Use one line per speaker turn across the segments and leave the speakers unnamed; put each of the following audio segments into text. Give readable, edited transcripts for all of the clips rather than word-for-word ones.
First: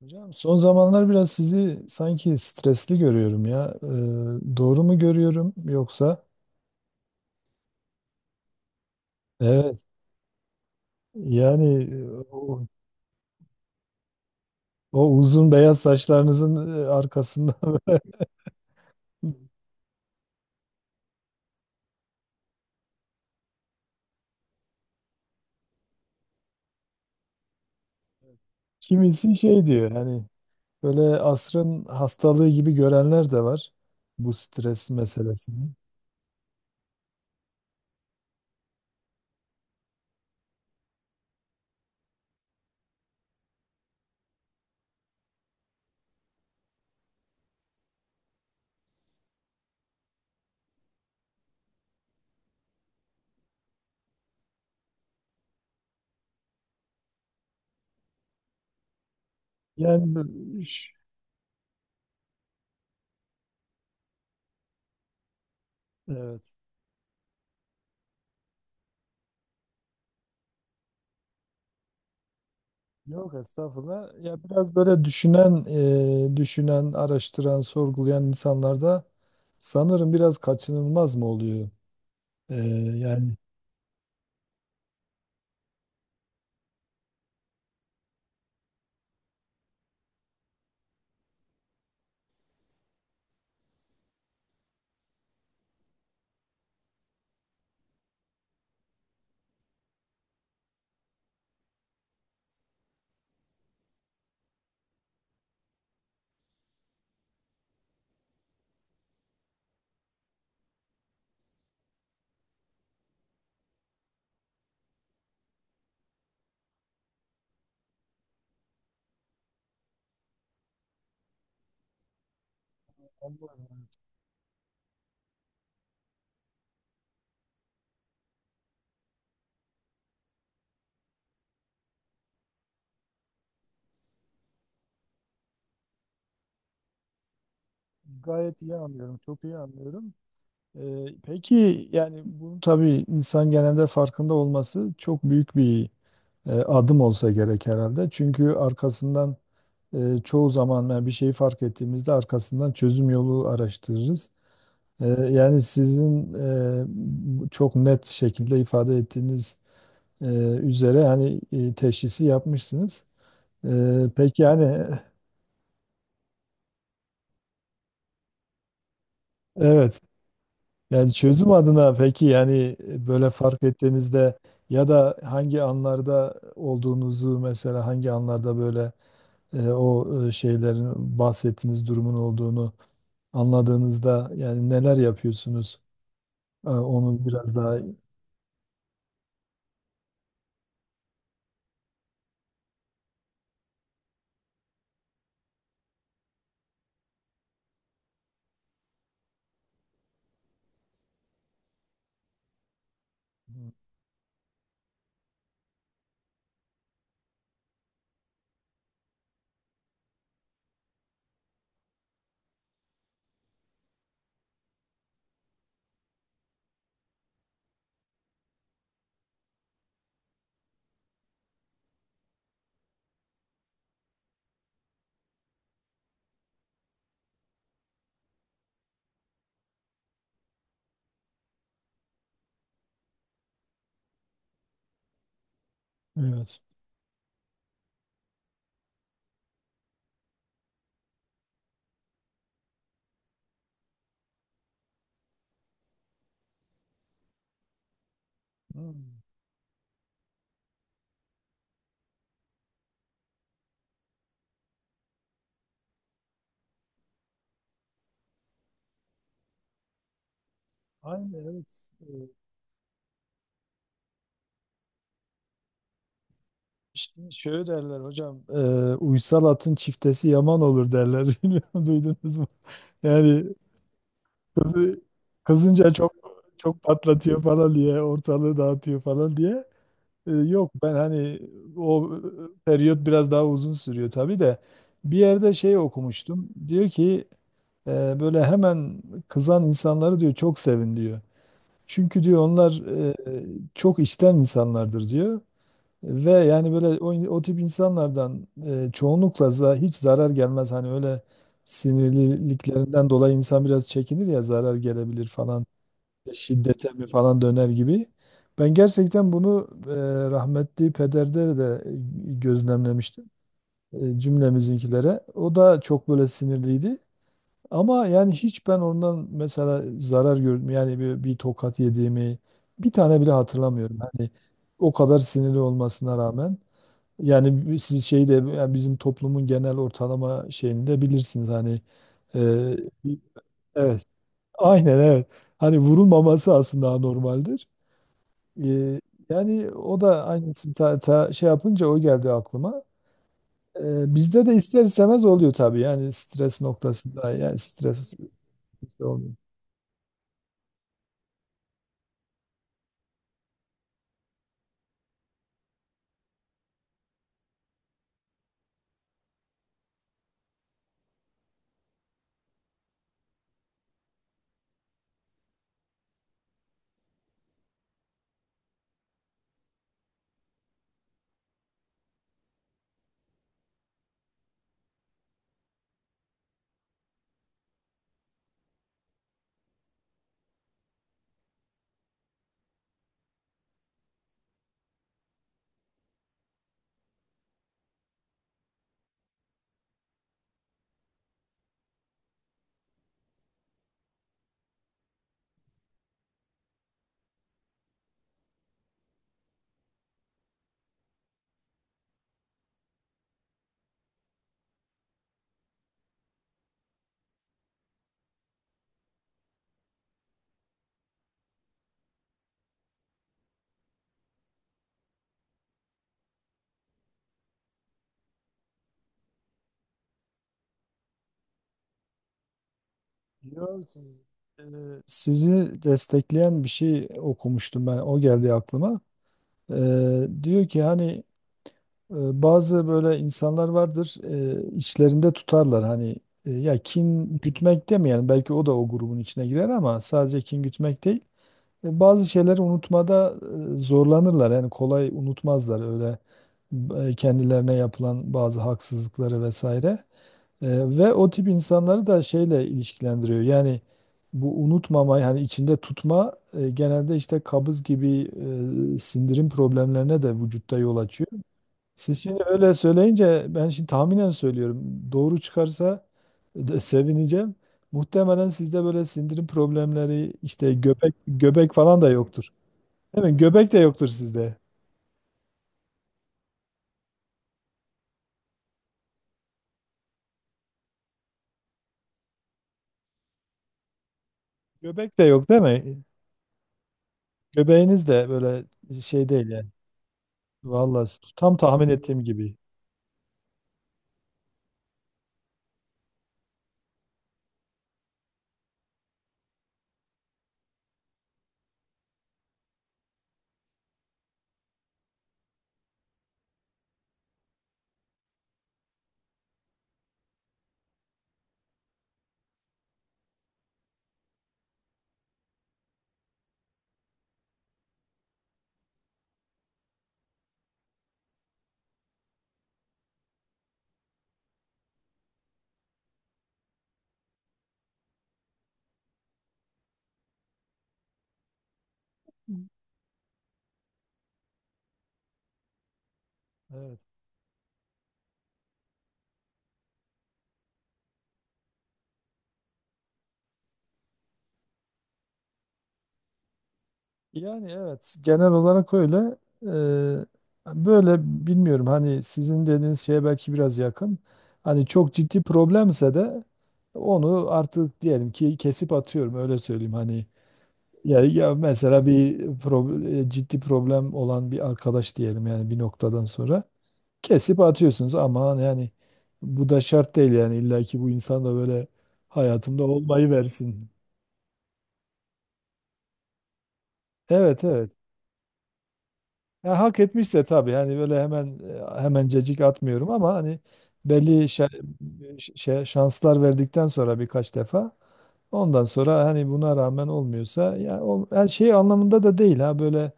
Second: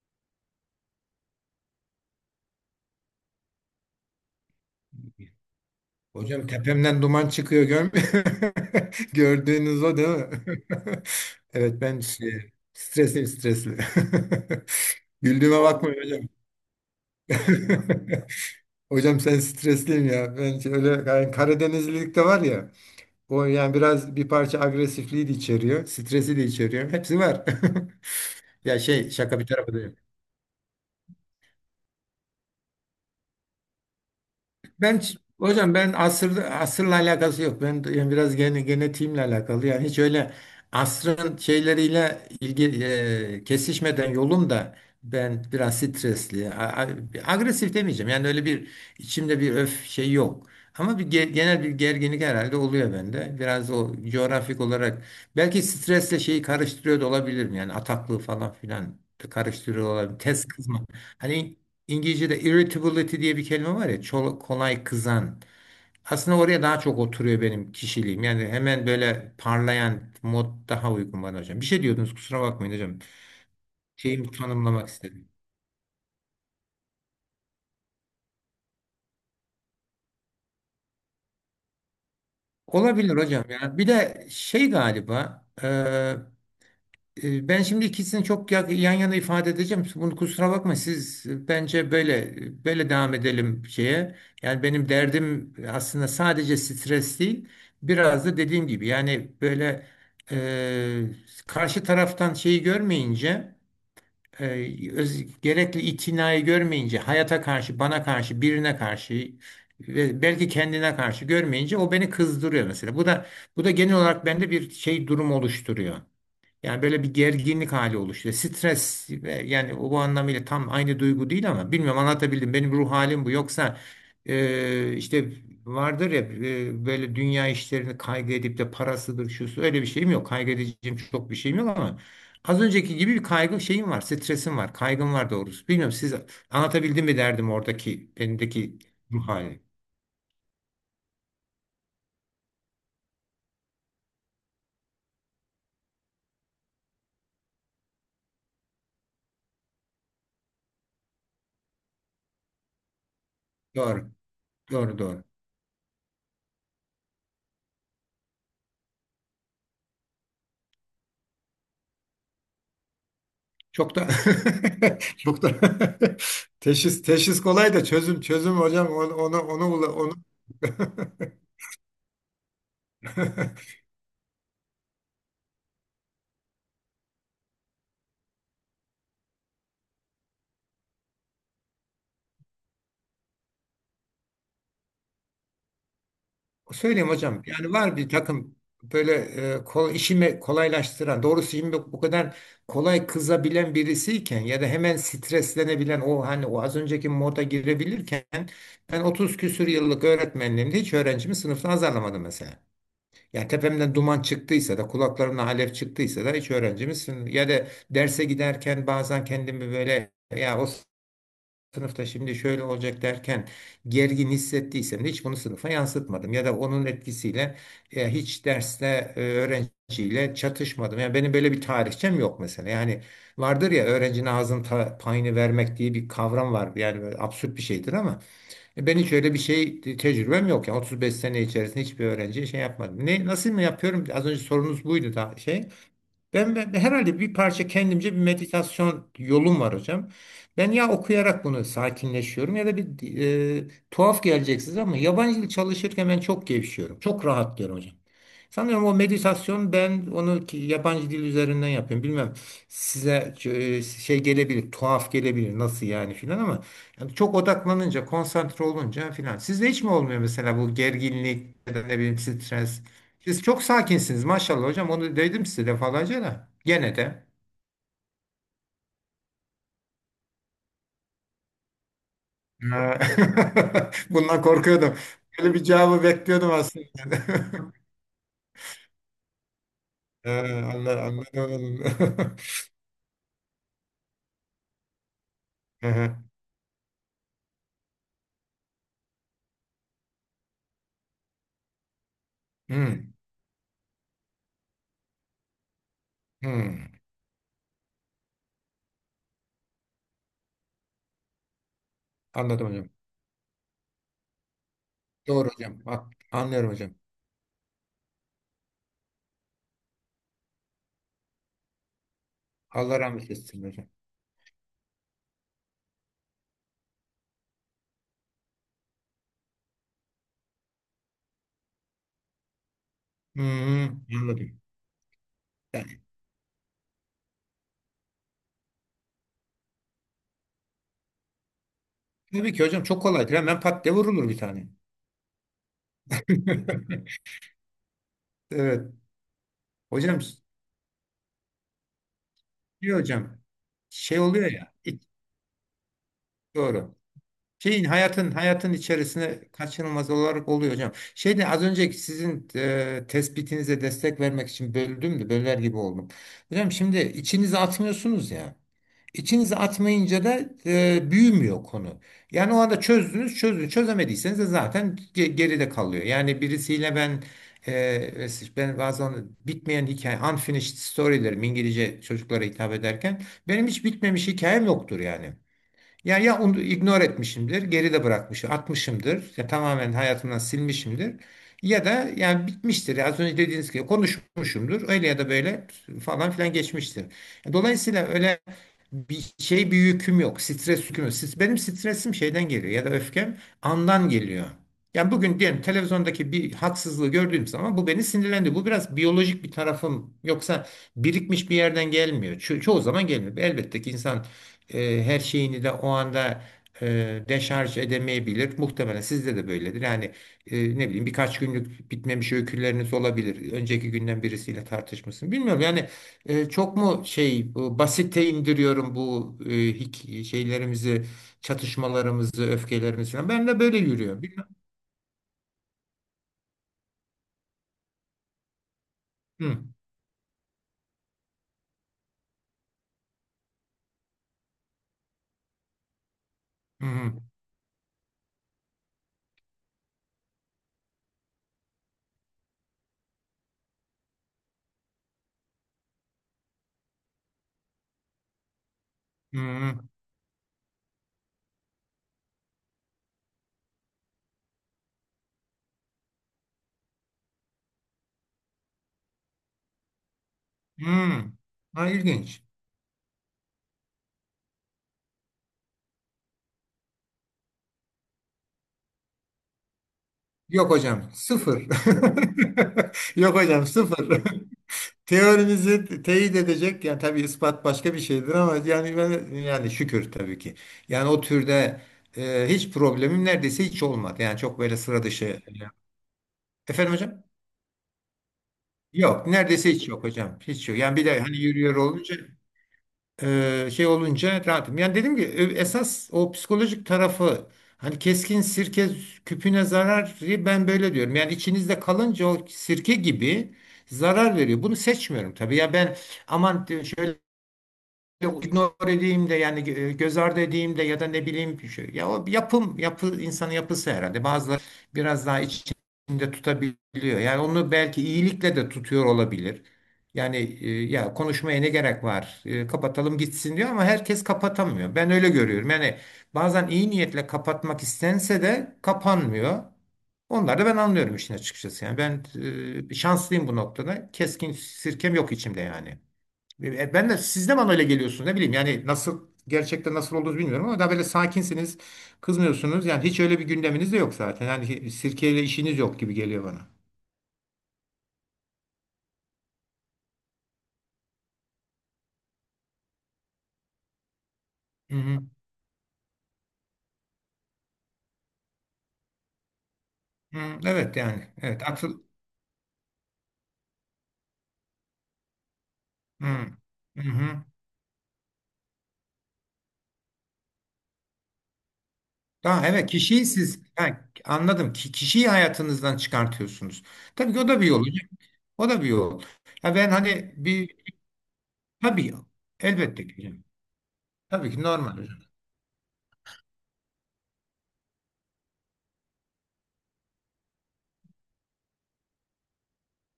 Hocam son zamanlar biraz sizi sanki stresli görüyorum ya. Doğru mu görüyorum yoksa?
Hocam tepemden duman çıkıyor görmüyor. Gördüğünüz
Evet.
o değil mi? Evet
Yani
ben
o,
stresli stresli.
o uzun
Güldüğüme vallahi
beyaz
bakmayın hocam.
saçlarınızın arkasında.
Hocam sen stresliyim ya. Ben şöyle yani Karadenizlilik de var ya. O yani biraz bir parça agresifliği de içeriyor. Stresi de içeriyor. Hepsi var. Ya şey
Kimisi
şaka bir
şey
tarafa da.
diyor, hani böyle asrın hastalığı gibi görenler de var bu stres
Ben
meselesini.
hocam ben asır asırla alakası yok. Ben yani biraz genetiğimle alakalı. Yani hiç öyle asrın şeyleriyle ilgi kesişmeden yolum da ben biraz a- agresif demeyeceğim. Yani öyle bir içimde bir öf şey yok. Ama bir genel bir gerginlik herhalde oluyor bende. Biraz o coğrafik olarak belki stresle şeyi karıştırıyor da olabilirim. Yani ataklığı falan filan da karıştırıyor
Yani
olabilirim.
bu-
Tez kızma.
ş-
Hani İngilizce'de irritability diye bir kelime var ya, kolay kızan. Aslında
evet.
oraya daha çok oturuyor benim kişiliğim. Yani hemen böyle parlayan mod daha uygun bana hocam. Bir şey diyordunuz, kusura bakmayın hocam.
Yok estağfurullah.
Şeyimi
Ya biraz
tanımlamak
böyle
istedim.
düşünen, düşünen, araştıran, sorgulayan insanlarda sanırım biraz kaçınılmaz mı oluyor? Ee,
Olabilir
yani
hocam ya. Bir de şey galiba. Ben şimdi ikisini çok yan yana ifade edeceğim. Bunu kusura bakma, siz bence böyle devam edelim şeye. Yani benim derdim aslında sadece stres değil. Biraz da dediğim gibi yani böyle karşı taraftan şeyi görmeyince, gerekli itinayı görmeyince hayata karşı, bana karşı, birine karşı ve belki kendine karşı görmeyince, o beni kızdırıyor mesela. Bu da genel olarak bende bir şey durum oluşturuyor. Yani böyle bir gerginlik hali oluşuyor. Stres ve yani o bu anlamıyla tam aynı duygu değil ama bilmiyorum anlatabildim. Benim ruh halim bu. Yoksa
Anladım.
işte vardır ya böyle dünya işlerini kaygı edip de parasıdır şusu öyle bir şeyim yok. Kaygı edeceğim çok bir şeyim yok ama az önceki gibi bir kaygı şeyim var. Stresim var. Kaygım var doğrusu. Bilmiyorum siz anlatabildim mi derdim oradaki
Gayet iyi
benimdeki
anlıyorum,
ruh
çok iyi
hali.
anlıyorum. Peki, yani bunu tabii insan genelde farkında olması çok büyük bir adım olsa gerek herhalde. Çünkü arkasından çoğu zaman yani bir şeyi fark ettiğimizde arkasından çözüm yolu
Doğru.
araştırırız.
Doğru doğru.
Yani sizin bu çok net şekilde ifade ettiğiniz e, üzere hani teşhisi yapmışsınız.
Çok
E,
da
peki yani
çok da teşhis kolay da çözüm hocam
evet.
onu.
Yani çözüm adına, peki yani böyle fark ettiğinizde ya da hangi anlarda olduğunuzu, mesela hangi anlarda böyle şeylerin, bahsettiğiniz durumun olduğunu anladığınızda yani neler yapıyorsunuz?
Söyleyeyim
Onu
hocam
biraz
yani
daha
var bir takım böyle işimi kolaylaştıran doğrusu. Şimdi bu kadar kolay kızabilen birisiyken ya da hemen streslenebilen, o hani o az önceki moda girebilirken, ben 30 küsür yıllık öğretmenliğimde hiç öğrencimi sınıfta azarlamadım mesela. Yani tepemden duman çıktıysa da, kulaklarımdan alev çıktıysa da hiç öğrencimizsin. Ya da derse giderken bazen kendimi böyle ya o sınıfta şimdi şöyle olacak derken gergin hissettiysem de hiç bunu sınıfa yansıtmadım. Ya da onun etkisiyle hiç derste öğrenciyle çatışmadım. Yani benim böyle bir tarihçem yok mesela. Yani vardır ya öğrencinin ağzının payını vermek diye bir kavram var. Yani böyle absürt bir şeydir ama ben hiç öyle bir şey tecrübem yok ya. 35 sene içerisinde hiçbir öğrenciye şey yapmadım. Ne, nasıl mı yapıyorum? Az önce sorunuz buydu da şey. Ben,
evet.
ben herhalde bir parça kendimce bir meditasyon yolum var hocam. Ben ya okuyarak bunu sakinleşiyorum ya da bir tuhaf gelecek size ama yabancı dil çalışırken ben çok gevşiyorum. Çok rahatlıyorum hocam. Sanıyorum o
Hmm.
meditasyon, ben onu yabancı dil üzerinden yapıyorum. Bilmem size şey gelebilir, tuhaf gelebilir, nasıl yani filan, ama yani çok odaklanınca, konsantre olunca filan. Sizde hiç mi olmuyor mesela bu
Aynen
gerginlik
evet.
ya da ne bileyim stres? Siz çok sakinsiniz maşallah hocam. Onu dedim size defalarca da. Gene de.
İşte şöyle derler hocam, uysal atın çiftesi yaman olur derler. Bilmiyorum, duydunuz mu?
Ha.
Yani
Bundan korkuyordum.
kızı,
Böyle bir
kızınca
cevabı
çok,
bekliyordum
çok
aslında.
patlatıyor falan diye, ortalığı dağıtıyor falan diye.
Ha,
Yok, ben hani
anladım.
o periyot biraz daha uzun sürüyor tabii de, bir yerde şey
Hı hı.
okumuştum. Diyor ki böyle hemen kızan insanları diyor çok sevin diyor. Çünkü diyor onlar
Hmm,
e, çok içten insanlardır diyor. Ve yani böyle
hmm.
o tip insanlardan çoğunlukla za- hiç zarar gelmez. Hani öyle
Anladım hocam.
sinirliliklerinden dolayı insan biraz çekinir ya, zarar gelebilir
Doğru
falan,
hocam. Ha, anlıyorum hocam.
şiddete mi falan döner gibi. Ben gerçekten bunu rahmetli pederde de
Allah
gözlemlemiştim,
rahmet etsin hocam.
cümlemizinkilere. O da çok böyle sinirliydi. Ama yani hiç ben ondan mesela zarar gördüm. Yani bir, bir tokat yediğimi bir tane bile hatırlamıyorum.
Hmm,
Hani
anladım.
o kadar sinirli
Yani,
olmasına rağmen. Yani siz şeyi de, yani bizim toplumun genel ortalama şeyini de bilirsiniz. Hani
tabii ki
e,
hocam, çok kolaydır. Hemen pat diye
evet,
vurulur bir tane.
aynen evet. Hani vurulmaması aslında normaldir.
Evet.
Ee, Yani o
Hocam,
da aynısını ta, ta- şey yapınca o geldi aklıma.
diyor hocam. Şey
Bizde
oluyor
de
ya.
ister istemez oluyor tabii, yani stres
Doğru.
noktasında, yani
Şeyin
stres
hayatın
olmuyor.
içerisine kaçınılmaz olarak oluyor hocam. Şeyde az önceki sizin tespitinize destek vermek için böldüm de böler gibi oldum. Hocam şimdi içinize atmıyorsunuz ya. İçinize atmayınca da büyümüyor konu. Yani o anda çözdünüz, çözdünüz. Çözemediyseniz de zaten geride kalıyor. Yani birisiyle ben e, ben bazen bitmeyen hikaye, unfinished story'lerim İngilizce çocuklara hitap ederken, benim hiç bitmemiş hikayem yoktur yani. Yani ya onu ignore etmişimdir, geride bırakmışım, atmışımdır, ya tamamen hayatımdan silmişimdir. Ya da yani bitmiştir. Az önce dediğiniz gibi konuşmuşumdur. Öyle ya da böyle falan filan geçmiştir. Dolayısıyla öyle bir şey bir yüküm yok. Stres yüküm yok. Benim stresim şeyden geliyor ya da öfkem andan geliyor. Yani bugün diyelim televizyondaki bir haksızlığı gördüğüm zaman bu beni sinirlendi. Bu biraz biyolojik bir tarafım. Yoksa birikmiş bir yerden gelmiyor. Çoğu zaman gelmiyor. Elbette ki insan her şeyini de o anda deşarj edemeyebilir. Muhtemelen sizde de böyledir. Yani ne bileyim birkaç günlük bitmemiş öyküleriniz olabilir. Önceki günden birisiyle tartışmışsın. Bilmiyorum yani çok mu şey, bu basite indiriyorum bu şeylerimizi, çatışmalarımızı, öfkelerimizi falan. Ben de
Biliyor
böyle
musun?
yürüyor. Bilmem.
Ee, Sizi destekleyen bir şey okumuştum, ben o geldi aklıma.
Hı,
Diyor ki hani e, bazı böyle insanlar vardır, içlerinde tutarlar hani, ya
hı, hı,
kin gütmek demeyelim, belki o da o grubun içine girer ama sadece kin gütmek değil. Bazı şeyleri unutmada zorlanırlar. Yani kolay unutmazlar öyle kendilerine yapılan bazı haksızlıkları
hı.
vesaire. E, Ve o tip insanları da şeyle ilişkilendiriyor. Yani bu unutmama, yani içinde tutma genelde işte kabız gibi sindirim problemlerine de vücutta
Hı.
yol
Hı.
açıyor.
Ha,
Siz
ilginç.
şimdi öyle söyleyince ben şimdi tahminen söylüyorum. Doğru çıkarsa de sevineceğim. Muhtemelen sizde böyle sindirim problemleri,
Yok
işte
hocam,
göbek
sıfır.
göbek falan da yoktur. Değil
Yok
mi?
hocam,
Göbek de yoktur
sıfır.
sizde.
Teorinizi teyit edecek yani, tabii ispat başka bir şeydir ama yani yani şükür tabii ki. Yani o türde hiç problemim neredeyse hiç olmadı. Yani çok böyle sıra
Göbek de
dışı.
yok değil mi?
Efendim hocam?
Göbeğiniz de böyle
Yok
şey değil yani.
neredeyse hiç yok hocam. Hiç yok. Yani bir
Vallahi
de hani
tam
yürüyor
tahmin
olunca
ettiğim gibi.
şey olunca rahatım. Yani dedim ki esas o psikolojik tarafı, hani keskin sirke küpüne zarar, ben böyle diyorum. Yani içinizde kalınca o sirke gibi zarar veriyor. Bunu seçmiyorum tabii. Ya ben aman diyor, şöyle ignore edeyim de yani göz ardı edeyim de ya da ne bileyim bir şey. Ya o yapım, yapı, insanın yapısı herhalde. Bazıları biraz daha içinde tutabiliyor. Yani onu belki iyilikle de tutuyor olabilir. Yani ya konuşmaya ne gerek var? E, kapatalım gitsin diyor ama herkes kapatamıyor. Ben öyle görüyorum. Yani bazen iyi niyetle kapatmak istense de kapanmıyor. Onları da ben anlıyorum işin açıkçası. Yani ben şanslıyım bu noktada. Keskin sirkem yok içimde yani.
Evet.
Ben de siz de bana öyle geliyorsunuz, ne bileyim yani, nasıl gerçekten nasıl olduğunuzu bilmiyorum, ama daha böyle sakinsiniz, kızmıyorsunuz yani, hiç öyle bir gündeminiz de yok zaten yani, sirkeyle işiniz yok gibi geliyor bana.
Yani evet, genel olarak öyle. Böyle bilmiyorum, hani sizin dediğiniz şeye belki biraz yakın. Hani
Hı
çok
hı.
ciddi problemse de onu artık diyelim ki kesip atıyorum, öyle söyleyeyim hani.
Hı, evet
Ya,
yani
ya
evet akıl.
mesela bir prob- ciddi problem olan bir arkadaş diyelim, yani bir noktadan
Hı.
sonra
Hı hı.
kesip atıyorsunuz ama yani bu da şart değil, yani illa ki bu insan da böyle
Tamam
hayatımda
evet, kişiyi
olmayı
siz,
versin.
ha, anladım, ki kişiyi hayatınızdan çıkartıyorsunuz. Tabii ki o da
Evet,
bir yol.
evet.
O da bir yol. Ya
Ya
ben
hak
hani
etmişse
bir,
tabii, hani böyle hemen
tabii,
hemen cecik
elbette
atmıyorum
ki
ama
hocam.
hani belli
Tabii ki normal hocam.
şanslar verdikten sonra birkaç defa, ondan sonra hani buna rağmen olmuyorsa ya ol- her şey anlamında da değil ha, böyle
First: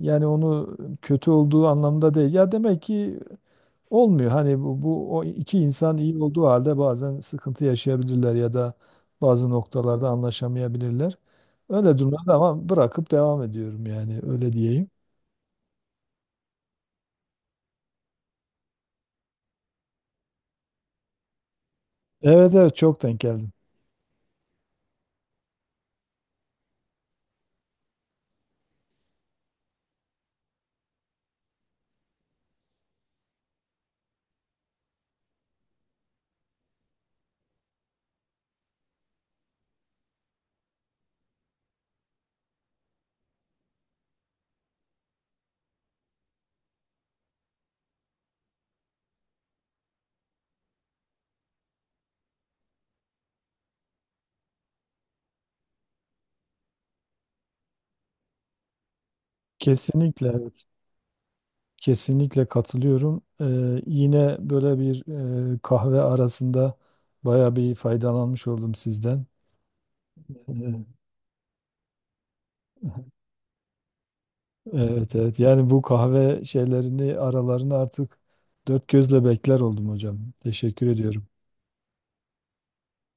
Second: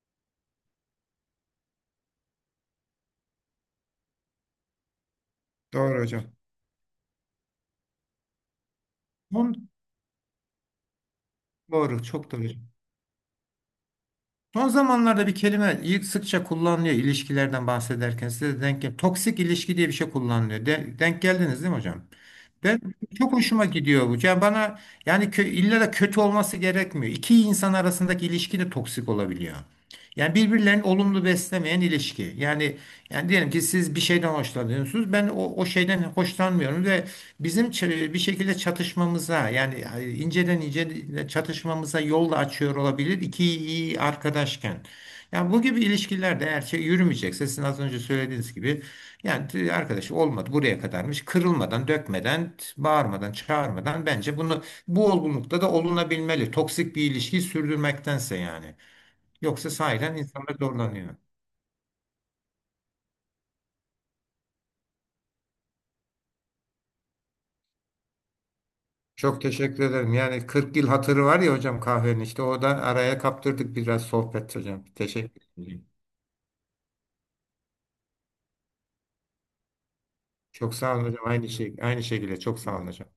yani onu kötü olduğu anlamda değil. Ya demek ki olmuyor hani bu o iki insan
Doğru
iyi
hocam.
olduğu halde bazen sıkıntı yaşayabilirler ya da bazı
On,
noktalarda anlaşamayabilirler. Öyle
doğru, çok
durumlarda
doğru.
ama bırakıp devam ediyorum, yani öyle
Son
diyeyim.
zamanlarda bir kelime ilk sıkça kullanılıyor ilişkilerden bahsederken, size de denk gel. Toksik ilişki diye bir şey kullanılıyor. Denk geldiniz değil mi hocam?
Evet, evet,
Ben
çok denk
çok
geldi.
hoşuma gidiyor bu. Yani bana, yani illa da kötü olması gerekmiyor. İki insan arasındaki ilişki de toksik olabiliyor. Yani birbirlerini olumlu beslemeyen ilişki. Yani diyelim ki siz bir şeyden hoşlanıyorsunuz. Ben o şeyden hoşlanmıyorum ve bizim bir şekilde çatışmamıza, yani inceden ince çatışmamıza yol da açıyor olabilir iki iyi arkadaşken. Yani bu gibi ilişkilerde eğer şey yürümeyecekse, sizin az önce söylediğiniz gibi, yani arkadaş olmadı, buraya kadarmış, kırılmadan, dökmeden, bağırmadan, çağırmadan, bence bunu, bu olgunlukta da olunabilmeli toksik bir ilişkiyi sürdürmektense yani. Yoksa sahiden
Kesinlikle
insanlar
evet.
zorlanıyor.
Kesinlikle katılıyorum. Yine böyle bir kahve arasında baya bir faydalanmış oldum sizden.
Çok teşekkür ederim. Yani 40 yıl hatırı var ya hocam kahvenin, işte o da araya kaptırdık biraz sohbet hocam.
Evet, evet.
Teşekkür
Yani bu
ederim.
kahve şeylerini aralarını artık dört gözle bekler oldum hocam.
Çok
Teşekkür
sağ olun
ediyorum.
hocam. Aynı şey, aynı şekilde çok sağ olun hocam.